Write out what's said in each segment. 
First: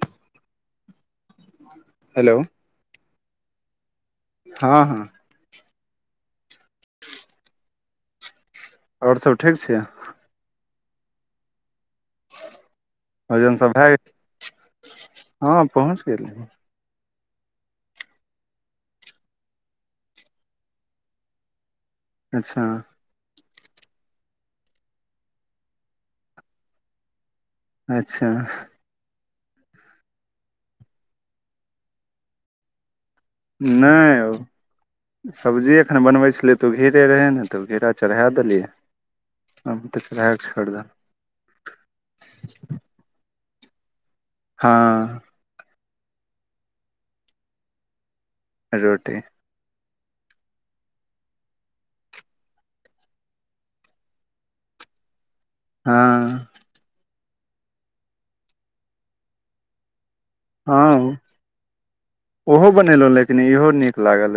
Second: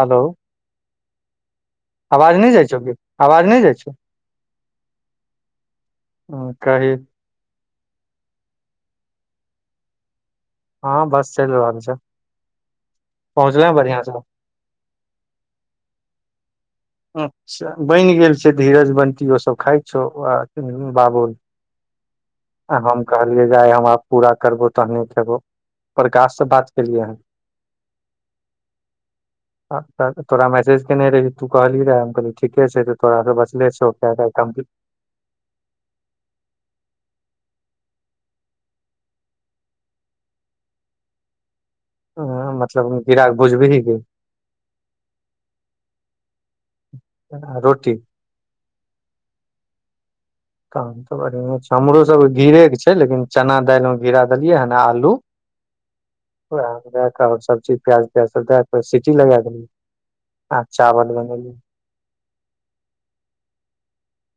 Hello [inaudible] hello आवाज नै जाइ छौ की आवाज नै जाइ छौ हँ हँ हँ कहि आउर सब ठीक छियै हँ बस चैल रहल छै भोजन पहुँचले सब भैऽ बढ़ियां से गेल [inaudible] हँ पहुँच गेल अच्छ बैन गेल छै धीरज बंटी ओ सब खाइत छौ आ बाबुल अच्छा [inaudible] आ हम कहलियै जे आइ हम आब पूरा करबो तहने खेबो प्रकाश से बात केलियै हन अच्छ [inaudible] तोरा मैसेज केने रहियो तू कहलही रहे ठीके छै त तोड़ास बत नै [inaudible] सब्जी एखन बनबै छलियै तऽ ओ घेरे रहै ने तऽ घेरा चरहेँ देलियै [unintelligible] हूँ मतलब घीरा कऽ भुजबीही की हँ आ रोटी रोटी तहन तऽ बढ़ियाँ छै हमरो सब घिरे के छै लेकिन चना दालि में घिरा देलियै हँ आ आलू [inaudible] हँ वहाँ मऽ दै कऽ सबचीज प्याज त्याज सब दै कऽ सीटी लगा देलिए हँ [inaudible] ओहो बनेलहुँ लेकिन इहो नीक लागल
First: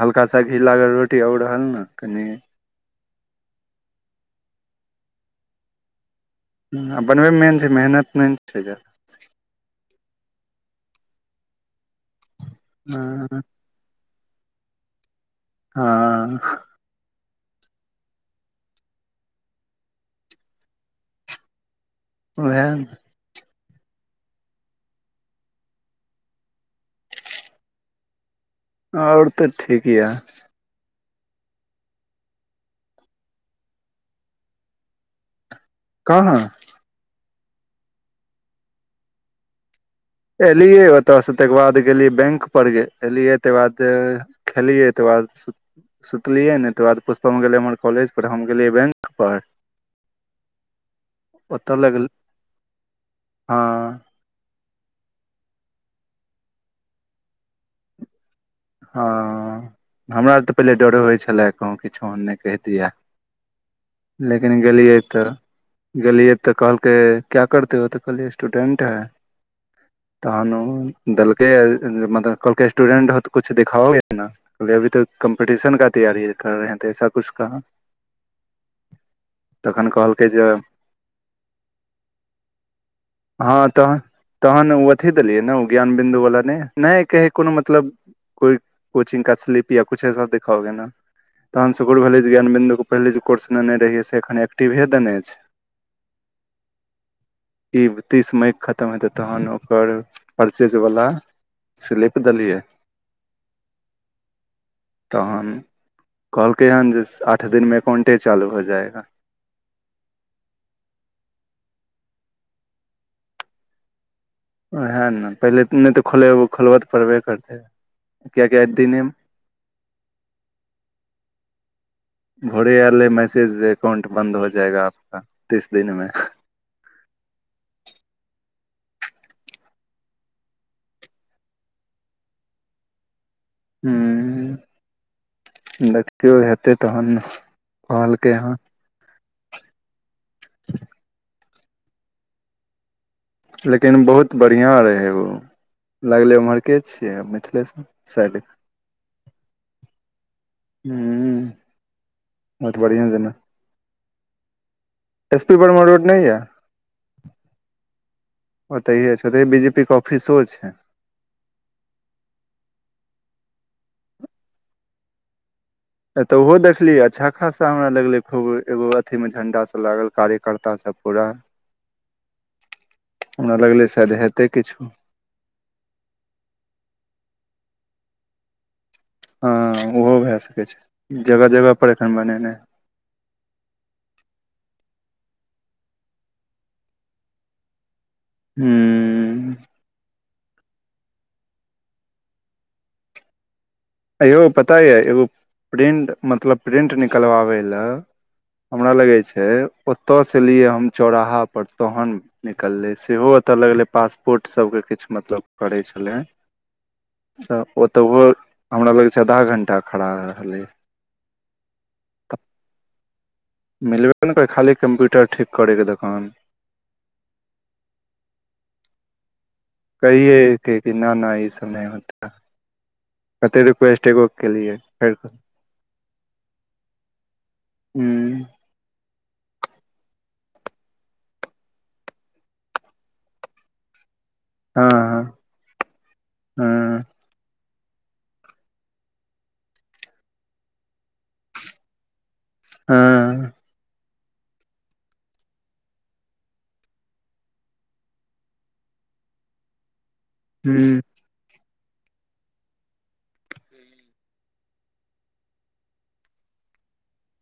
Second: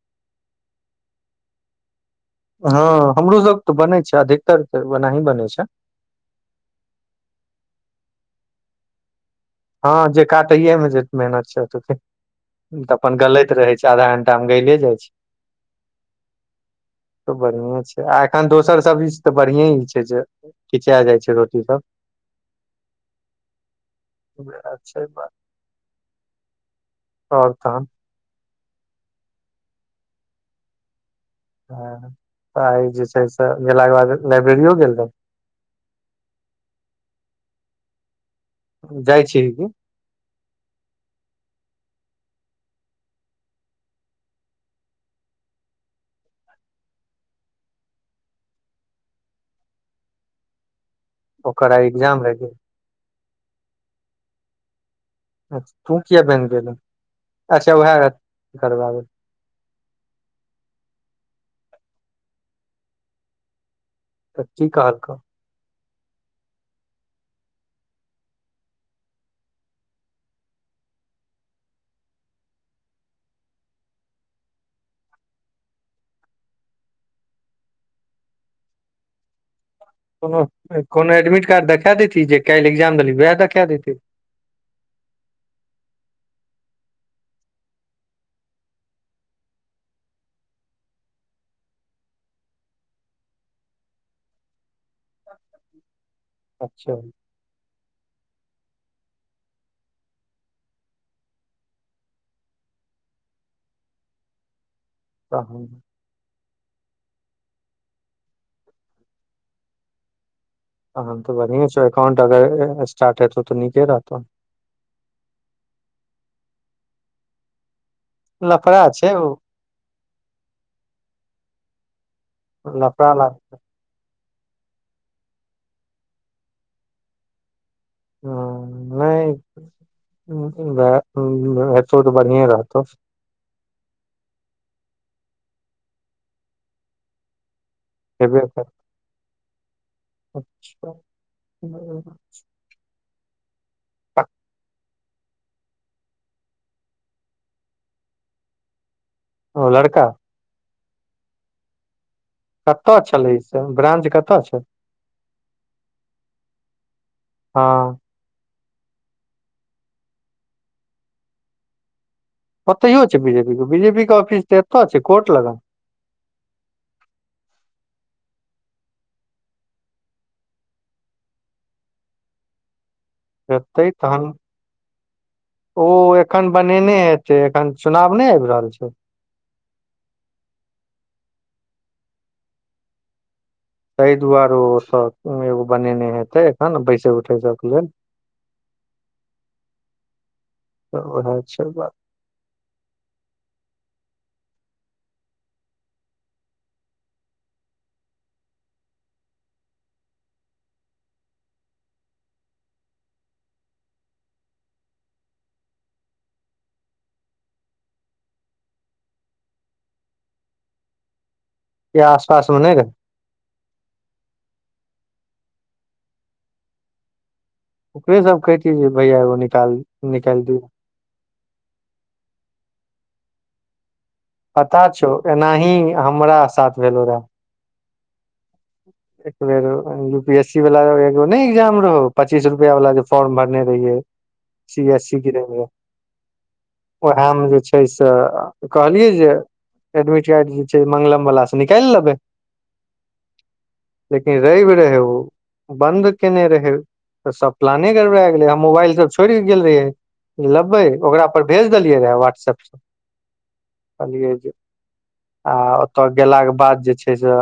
हल्का सा घी लागल रोटी आउर रहल ने कनि हँ हमरो सब तऽ बनेै छै अधिकतर तऽ ओनाही बनेै छै आ बनबै मे मेन छै मेहनत नहि ने छै ज्यादा हँ जे काटै मे जे मेहनत छै [inaudible] तऽअपन हँ गलैत रहे छै आधा घंटा में गैले जाइ छै [unintelligible] त बढ़िए छै आ एखन दोसर सब्जी स तऽ बढ़िए ई छै जे खीचा जाइ छै रोटी सब ओहे नऽ उहाय छै बात आउर तहन ओर तऽ ठीकय ह तऽ आइ जे छै से गेला के बाद लाइब्रेरियो गेल रहू काहाँ जाइ छिहि कि एलियै ओतयसँ तकर बाद गेलियै बैंक पर गेल एलियै तकर बाद खैेलीयै तकर बाद सु सुतलियै नय तकर बाद पुष्पम गेलै हमर कॉलेज पर हम गेलियै बैंक पर [inaudible] ओतऽ आइ लगल एग्जाम रहे गेल हँ तू किया बैंक गेलु अच्छा उहेय हँ हमरा आर तऽ पहिले डरो होइत छलए कहूँ किछुन नहि कहि दियै तऽ लेकिन की गेलियै कहलकौ तऽ गेलियै तऽ कहलकै क्या करते हो तऽ कहलियै स्टूडेंट है तहन देलकै मतलब कहलक स्टूडेंट होतो कुछ दिखाओे न कल्हि अभी तऽ कम्पिटिशन कऽ तैयारी कर रहे है ऐसा कुछ कहा [unintelligible] तखन कहलकै कोनो जे कोनो एडमिट कार्ड देखा देतही जे काल्हि एक्जाम देलही उएह हँ देखा तहन देतही तहन ओ अथी देलियै ने ओ ज्ञान बिन्दु वला नहि नहि कहै कोनो मतलब कोइ कोचिंग का स्लिप या कुछ ऐसा दिखाओगे नऽ तहन सुकुन भेले जे ज्ञान बन्दु के पहिले जे कोर्स लने रहि से एखन एक्टिवे देने छै अच्छा ई तीस मई के खतम हेतै तहन ओकर परचेज वला स्लिप देलियै तहन कहलकै हन जे आठ दिनमे अकाउंटे चालू हो जाएगा तहन तऽ बढ़ियें छौ अकाउंट अगर स्टार्ट हेतौ तऽ नीके रहतौ ओएह नऽ पहिले नहि तऽ खोलेब खोलबऽ तऽ पड़बे करतै कियाकि आइ लफड़ा दिने छै ओ भौड़े आयल लफड़ा रेहै ला मैसेज एकाउंट बन्द हो जाएगा आपका तीस दिनमे हू नहि एतो तऽ बढ़िए रहतौ हुँ देखियौ हेतै तहन कहलकै हेबे हन करतौ अच्छा [unintelligible] लेकिन बहुत बढ़िआँ रहै उ लगलै ओम्हरके छियै मिथिलेसँ साइड ओ लड़का हूँ बहुत कतऽ बढ़ियां जेना छलै ई से ब्रा्च कतऽ छैय एस पी वर्मा रोड नहि य हँ ओतहि छै ओतहि बीजे पी के ऑफिसो छै ओहितयो छै बीज पी के बीजे पी के ऑफिस तऽ एतो छै कोर्ट लगन तऽ अतोऊहो देखलिय अच्छा खासा हमरा लगले खूब एगो अथी में झंडा सब लागल कार्यकर्ता सब पूरा हमरा लगलै हेतेह शायद तेहन हेतै किछो ओ एखन बनेने हेते एखन चुनाव नहि आब रहल छै हँ ओहो भए सकै छै जगह जगह पर एखन बनेनाइ हेते ताह दुआरे ओसभ एगो बनेने हेतै एखन बैसे उठै सभक लेल हूँ तऽ ओहा बात [inaudible] एयौ पता ये एगो प्रिंट मतलब प्रिंट निकलबाबे लए हमरा लगै छै ओतय से लिए हम चौराहा पर तहन निकलै सेहो ओतय लगलै पासपोर्ट सभके किछु मतलब करै छलै त ओतऽ हो हमरा लग छै आधा घण्टा खड़ा रहल हेबे यहाँ आस पासमे नहि क मिलबे ने करै खाली कम्प्यूटर ठीक करै रहै दोकान ओकरे सब कति जे भैया एगो निकाल निकालि कहिये दियौ कि नहि नहि ई सब नहि होत कते रिक्वेस्ट एगो केलियै पता छै फेर हूँ एनाही हमरा साथ भेलो रहऽ हूँ एक बेेर यू पी एस सी वाला एगो ने एग्जाम रहो पच्चीस रुपया वाला जे फॉर्म भरने रहिये सी एस इ हँ गरे हँ ओहमे जे छै पैसा कहलियै जे एडमिट कार्ड जे छै मंगलम वाला से निकाल लेबै हँ लेकिन रेब रहे ओ बन्द केने रहै तऽ सब प्लाने गड़बा गेलै हम मोबाइल ई सब छोड़ के गेल रहिए लेबै हूँ ओकरा पर भेज देलियै रहए व्हाट्सप सँ कहलियै जे आ ओतऽ गेलाके बाद जे छै से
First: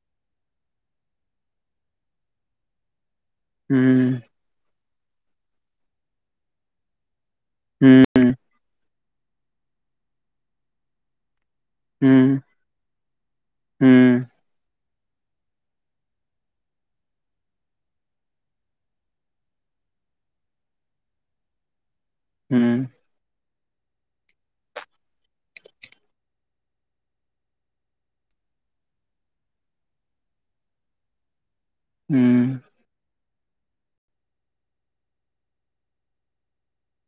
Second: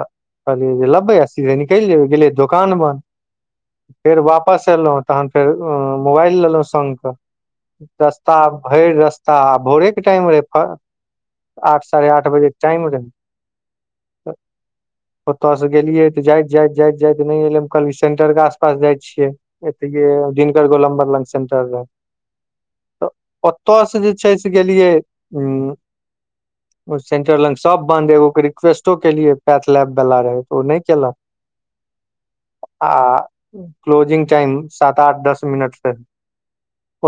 कहलियै जे लबे आ सीधे निकलि जेबै गेलियै दोकान फेर हूँ वाप वापस एलौ तहन फेर मोबाइल लेलौ संग हूँ के आब भरि रस्ता आ भोरे के टाइम रहे आठ साढ़े आठ बजे के टाइम रहे हुँ ओतय से गेलियै तऽ जाइत जाइत जाइत जाइत नहि एले कहलियै सेंटर के आस पास जाय छियै एतय दिनकर गोलमबर लंग सेंटर हूँ ओतयसँ जे छै से गेलियै ओ सेंटर लाइन सब बन्द एगो के रिक्वेस्टो के लिये लैब वला रहे तऽ ओ नहि केलक हूँ आ क्लोजिंग टाइम सात आठ दस मिनट रहे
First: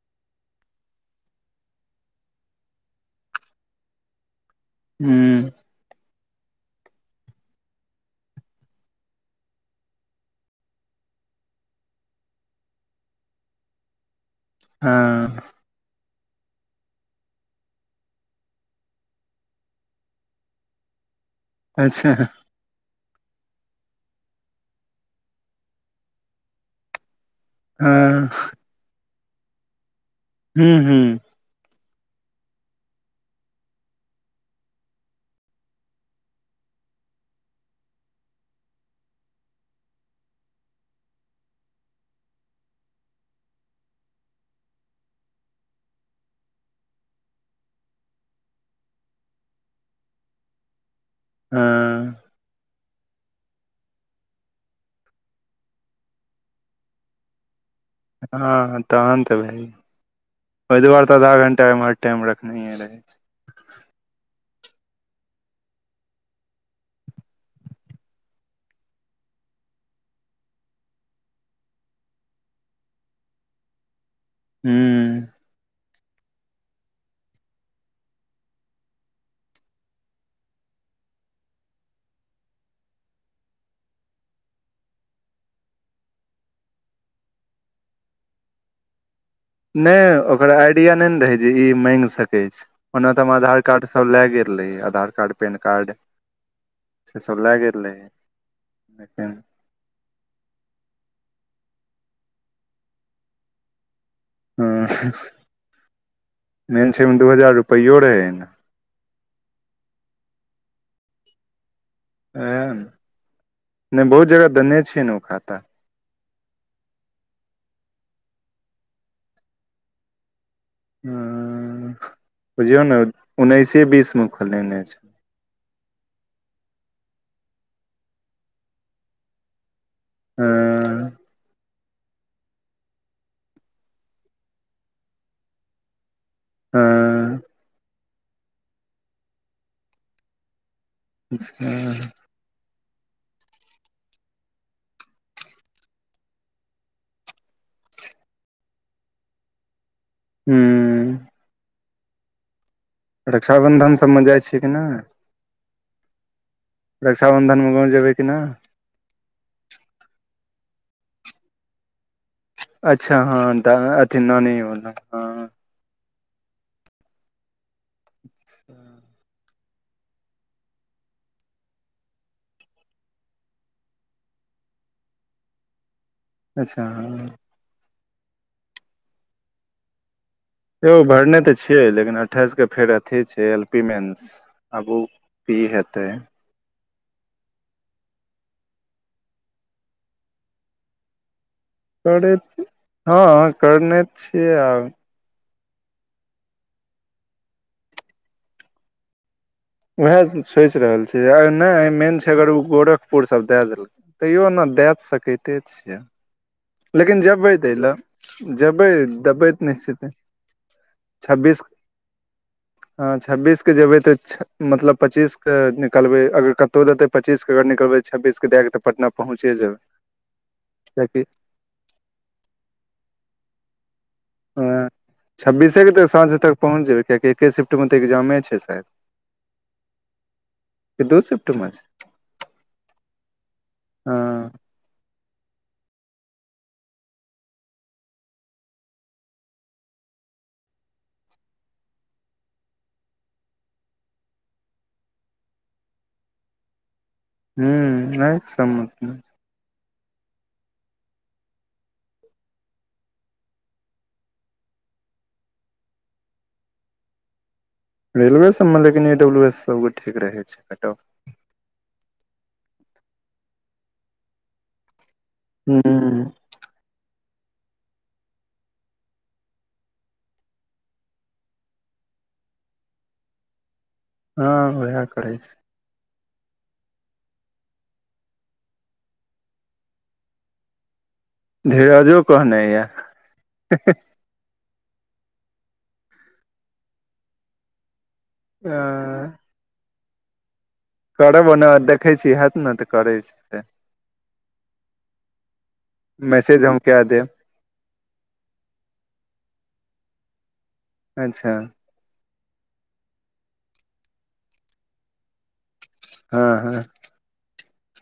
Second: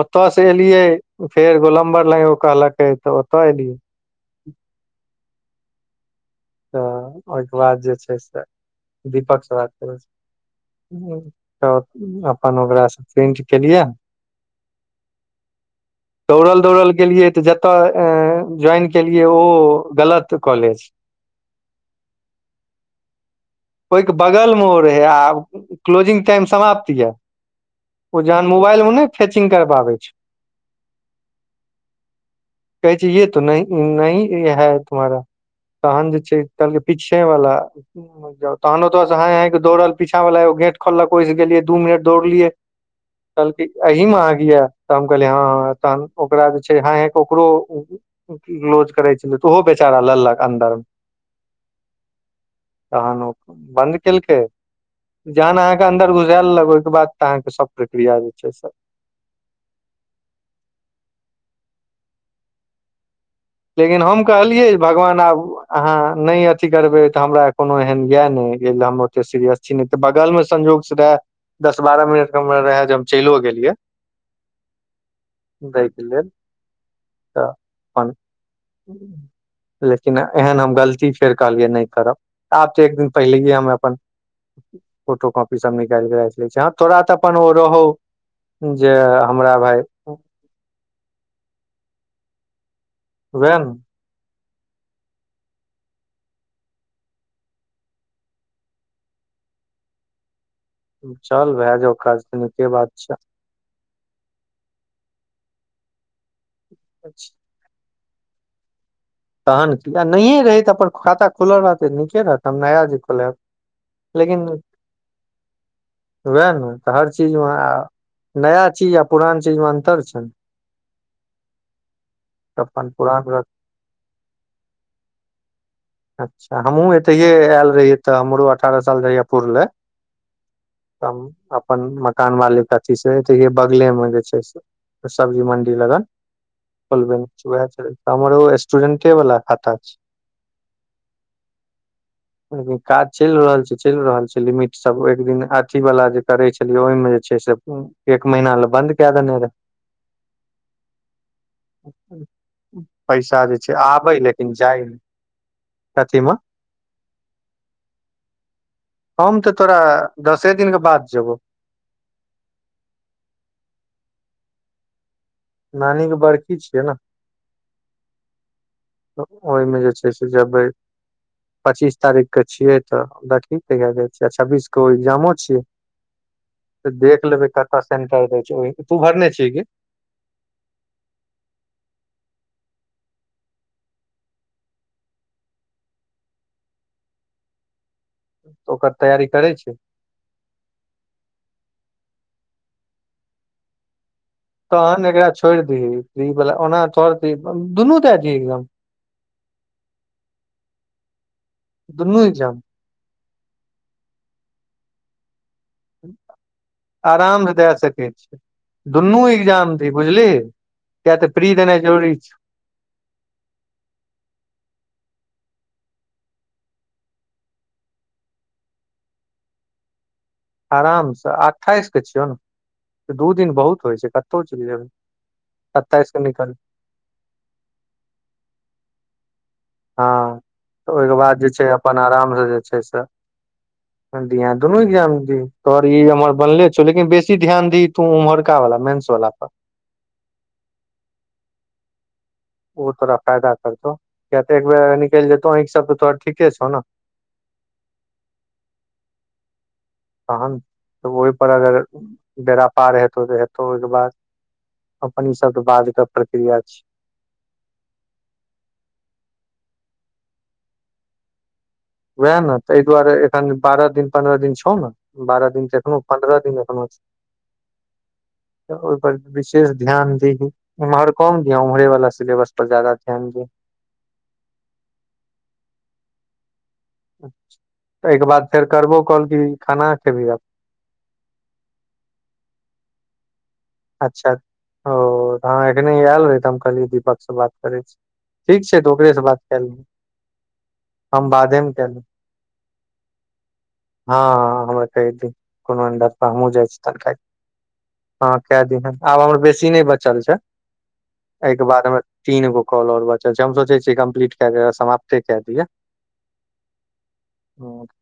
ओतय से एलिये फेर गोलंबर लग ओ कहलेके तऽ ओतए एलियए हूँ तऽ ओहिके बाद जे छै से दीपक से बात कलिये त अपन ओकरा सँ प्रिंट केलियै आँ [inaudible] दौड़ल दौड़ल गेलियै तऽ जतय ज्वइन केलियै ओ गलत कॉलेज अच्छा ओहिके बगल मे ओ रहै आब क्लोजिंग टाइम समाप्ति यऽ हँ ओ जहान मोबाइल मे नहि फैचिंग करबाबै छै हू हू कहै छै ये तो न नहि है तुम्हारा तहन जे छै त पीछे वाला तहन तो हाय हाय के दौड़ल पीछा वला एग गेट खोलक ओहिस गेलियै दू मिनट दौड़लियै कहलकै एहि मे अहाँके य तऽ हम कहलियै हँ तहन ओकरा जे छै हाय हाय कऽ ओकरो क्लोज करै छलै तऽ ओहो बेचारा लेललक अन्दर हँ तहन ओ बन्द केलकै जहन आहाँके अन्दर गुसाए लेलक ओहिके बाद तऽ अहाँके सब प्रक्रिया जे छै से हँ तहन तऽ भै ओहि दुआरे तऽ आधा घंटा एम्हर टाइम रखनेहिए रहै छैय लेकिन हम कहलियै जे भगवान आब आहाँ नहि अथी करबै तऽ हमरा कोनो एहन य नहि ऐलय हम ओते सीरियस नहि तऽ बगलमे संयोग सँ रहए दस बारह मिनट हम रहै जे हम चलियओ गेलियै हू दैके लेल तऽ अपन हू [unintelligible] लेकिन एहन हम गलती फेर कहलियै नहि करब आब तऽ एक दिन पहिलये हम अपन फोटो कॉपी सब निकाल के राखलै छी हँ तोरा त उ अपन ओ रहौ जे हमरा भाय ओकर आडिया नहि रह‌ए जे मन सकए छै ओना तो हम वएह आधार कार्ड ने सऽ सब लेगेल रहियै आधार कार्ड पेन कार्ड से सब लए गेल रहै लेकिन चल भए जाऊ काज त निके बात छै हू मेन छै ओमे दू हजार रुपैयो रहै नऽ तहन कि नहिए रहेत अपन खाता खुलल रहतै ठिके रहत वैह ने नया जे खोलयब नहि बहुत लेकिन जगह देने छियै ने ओ खाता उएह नऽ तऽ हर चीजमे आ नया चीज आ पुरान चीजमे अन्तर छै नऽ तऽ बुझियौ अपन नऽ पुरान रख। उन्नैसे बीस मऽ खोलेने छै अच्छा हमहूँ एतहिे आयल रहियै तऽ हमरो अठारह साल जहिया पुर लए हँ त अपन मकान वाली के अथी सेे बगले मे जे छै से सब्जी मंडी लगन खोलबेने हँ छिये हमर ओ स्टूडेंटे वाला खाता [unintelligible] अखेन काज चलि रहल छै चलि रहल छै लिमिट सब एक दिन अथी वाला जे करे छै चलियै ओहिमे जे छै से एक महीना लए बन्द कए देने रहय हू पैसा जे छै रक्षाबंधन आबै सबमे लेकिन छियै कि जाइ नहि नहि कथीमऽ रक्षाबन्धन मे गाँव जेबै कि नहि हम तऽ तोरा दसे दिन के बाद जेबौ अच्छा हँ अथि नानी बला हँ नानी के बड़की छियै नऽ अच्छा ओहिमे जे छै से जेबै पच्चीस तारीख के छियै तऽ देखी तऽ कहिया जाइ छियै छब्बीस कऽ उ एग्जामो छियै अच्छा तऽ हँ देख लेबै कतय सेंटर दै छै तू उ भरने छि की यौ भरने तऽ छिये लेकिन अठाइस केँ फेर अथी छै एल पी मेन्स आब उ की हेत ओकर तैयारी करै छिये करैत हँ करने छियै आब तहन एकरा छोड़ि दिही ई बला ओना तोहर [unintelligible] दुनू दैय दिही एग्जाम वैहै सोचि रहल छी आ नहि मेन दुनू छै अगर एग्जाम उ गोरक पुर सब दै देलकै तैयो ओना दैय तऽ सकैते छिये आरामसँ दए सकै छी जेबै दुनू देबै एग्जाम दिही निश्चिते बुझलीही किया तऽ प्री छब्बीस देनाइ जरूरी छै हँ छब्बीस कऽ जेबै तऽ मतलब पच्चीस कऽ निकलबै अभि कतहु देतै पच्चीस कऽ अगर निकलबै छबीस दए कऽ तऽ पटना पहुँचे जेबै कियकि आरामसँ अठाइस केँ छियौ नऽ दू दिन बहुत होइ छै कऽ हँ छब्बीसे केँ तऽ साँझ निकल तक पहुँच जेबै कियकि एकेँ शिफ्टमे तऽ एग्जामे छै शायद हँ तऽ कि ओहि केँ दू बाद जे शिफ्ट छै मे अपन आरामसँ जे छै से हँ दिहै दुनू एग्जाम दिही तोहर ई हमर बनले छौ लेकिन बेसी ध्यान दिही तू उम्हरका वाला मेन्स वला पर ओ तोरा फायदा करतौ किया तऽ एक बेर निकलि जेतौ आखि सब तऽ तोहर ठीके छौ नऽ हूँ आखि सब मऽ तऽ नहि तहन तऽ ओहिप अगर बेरा पार हेतौ तऽ हेतौ ओहि केँ बाद अपन ई सब त बाज के प्रक्रिया छी रेलवे सब मऽ लेकिन ई डब्लू एस सब गोटे कऽ रहै छै कटप वैह नऽ तहि दुआरे एखन बारह दिन पन्द्रह दिन छौ नऽ बारह दिन तखनो हूँ पन्द्रह दिन एखनो छै तऽ ओहि पर विशेष ध्यान दीही एम्हर कम दिय उम्हरे वाला सिलेबस पर जदा ध्यान दीही हँ वहै करै छी एहि केँ बाद फेर करबो कॉल की खाना खेबही आब धीरजो कहने यऽ अच्छा ओ हँ एखने आयल रहे तऽ हम कहलिये दीपक सँ बात करे छी ठीक छै तऽ ओकरेसँ बात कए [unintelligible] करब ओना कए लेब देखै छी हैत नऽ तऽ करै छिये हँ हमरा कहि दे कोनो अंड पर हमूँ मैसेज जाइ हम छी तहत कए खाइ लऽ देब कए दिहे आब हमर बेसी नहि बचल छै एहि अच्छा केँ बाद हमर तीन गो कॉल आउर बचल छै हम सोचै छीयै कम्प्लीट कैय दिये समाप्ते केँ दिये हँ हँ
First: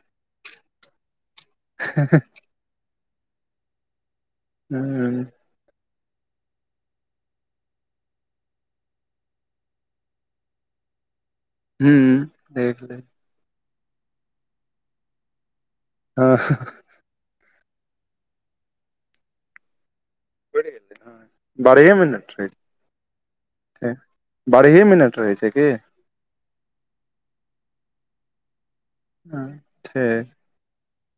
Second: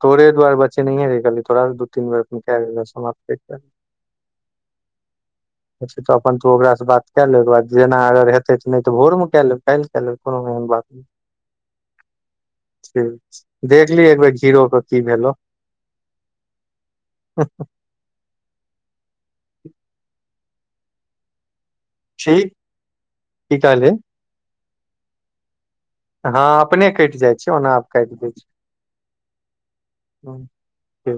तोरे दुआरे बचेनहे रहियै कहलीयै तोरा सँ दू तीन बेरा कैय लेबै ओकेँ बाद समाप्ते कऽ देबै हूँ अच्छा तऽ अपन तू ओकरासँ बात कए लेऽ ओहिकेँ बाद जेना अगर हेतै तऽ नय तऽ भोर मऽ कैय लेब काल्हि कय लेब कोनो एहन बात नय हूँ देख लेब देखलही एक बेर घीरो केँ की भेलौ हँ [inaudible] [unintelligible] बरहे मिनट रहे ठीक की कहली छै बारहे मिनट रहै छै की हँ अपने कटि जाइ छै ओना आब काटि दै छी हँ ठीक ठीक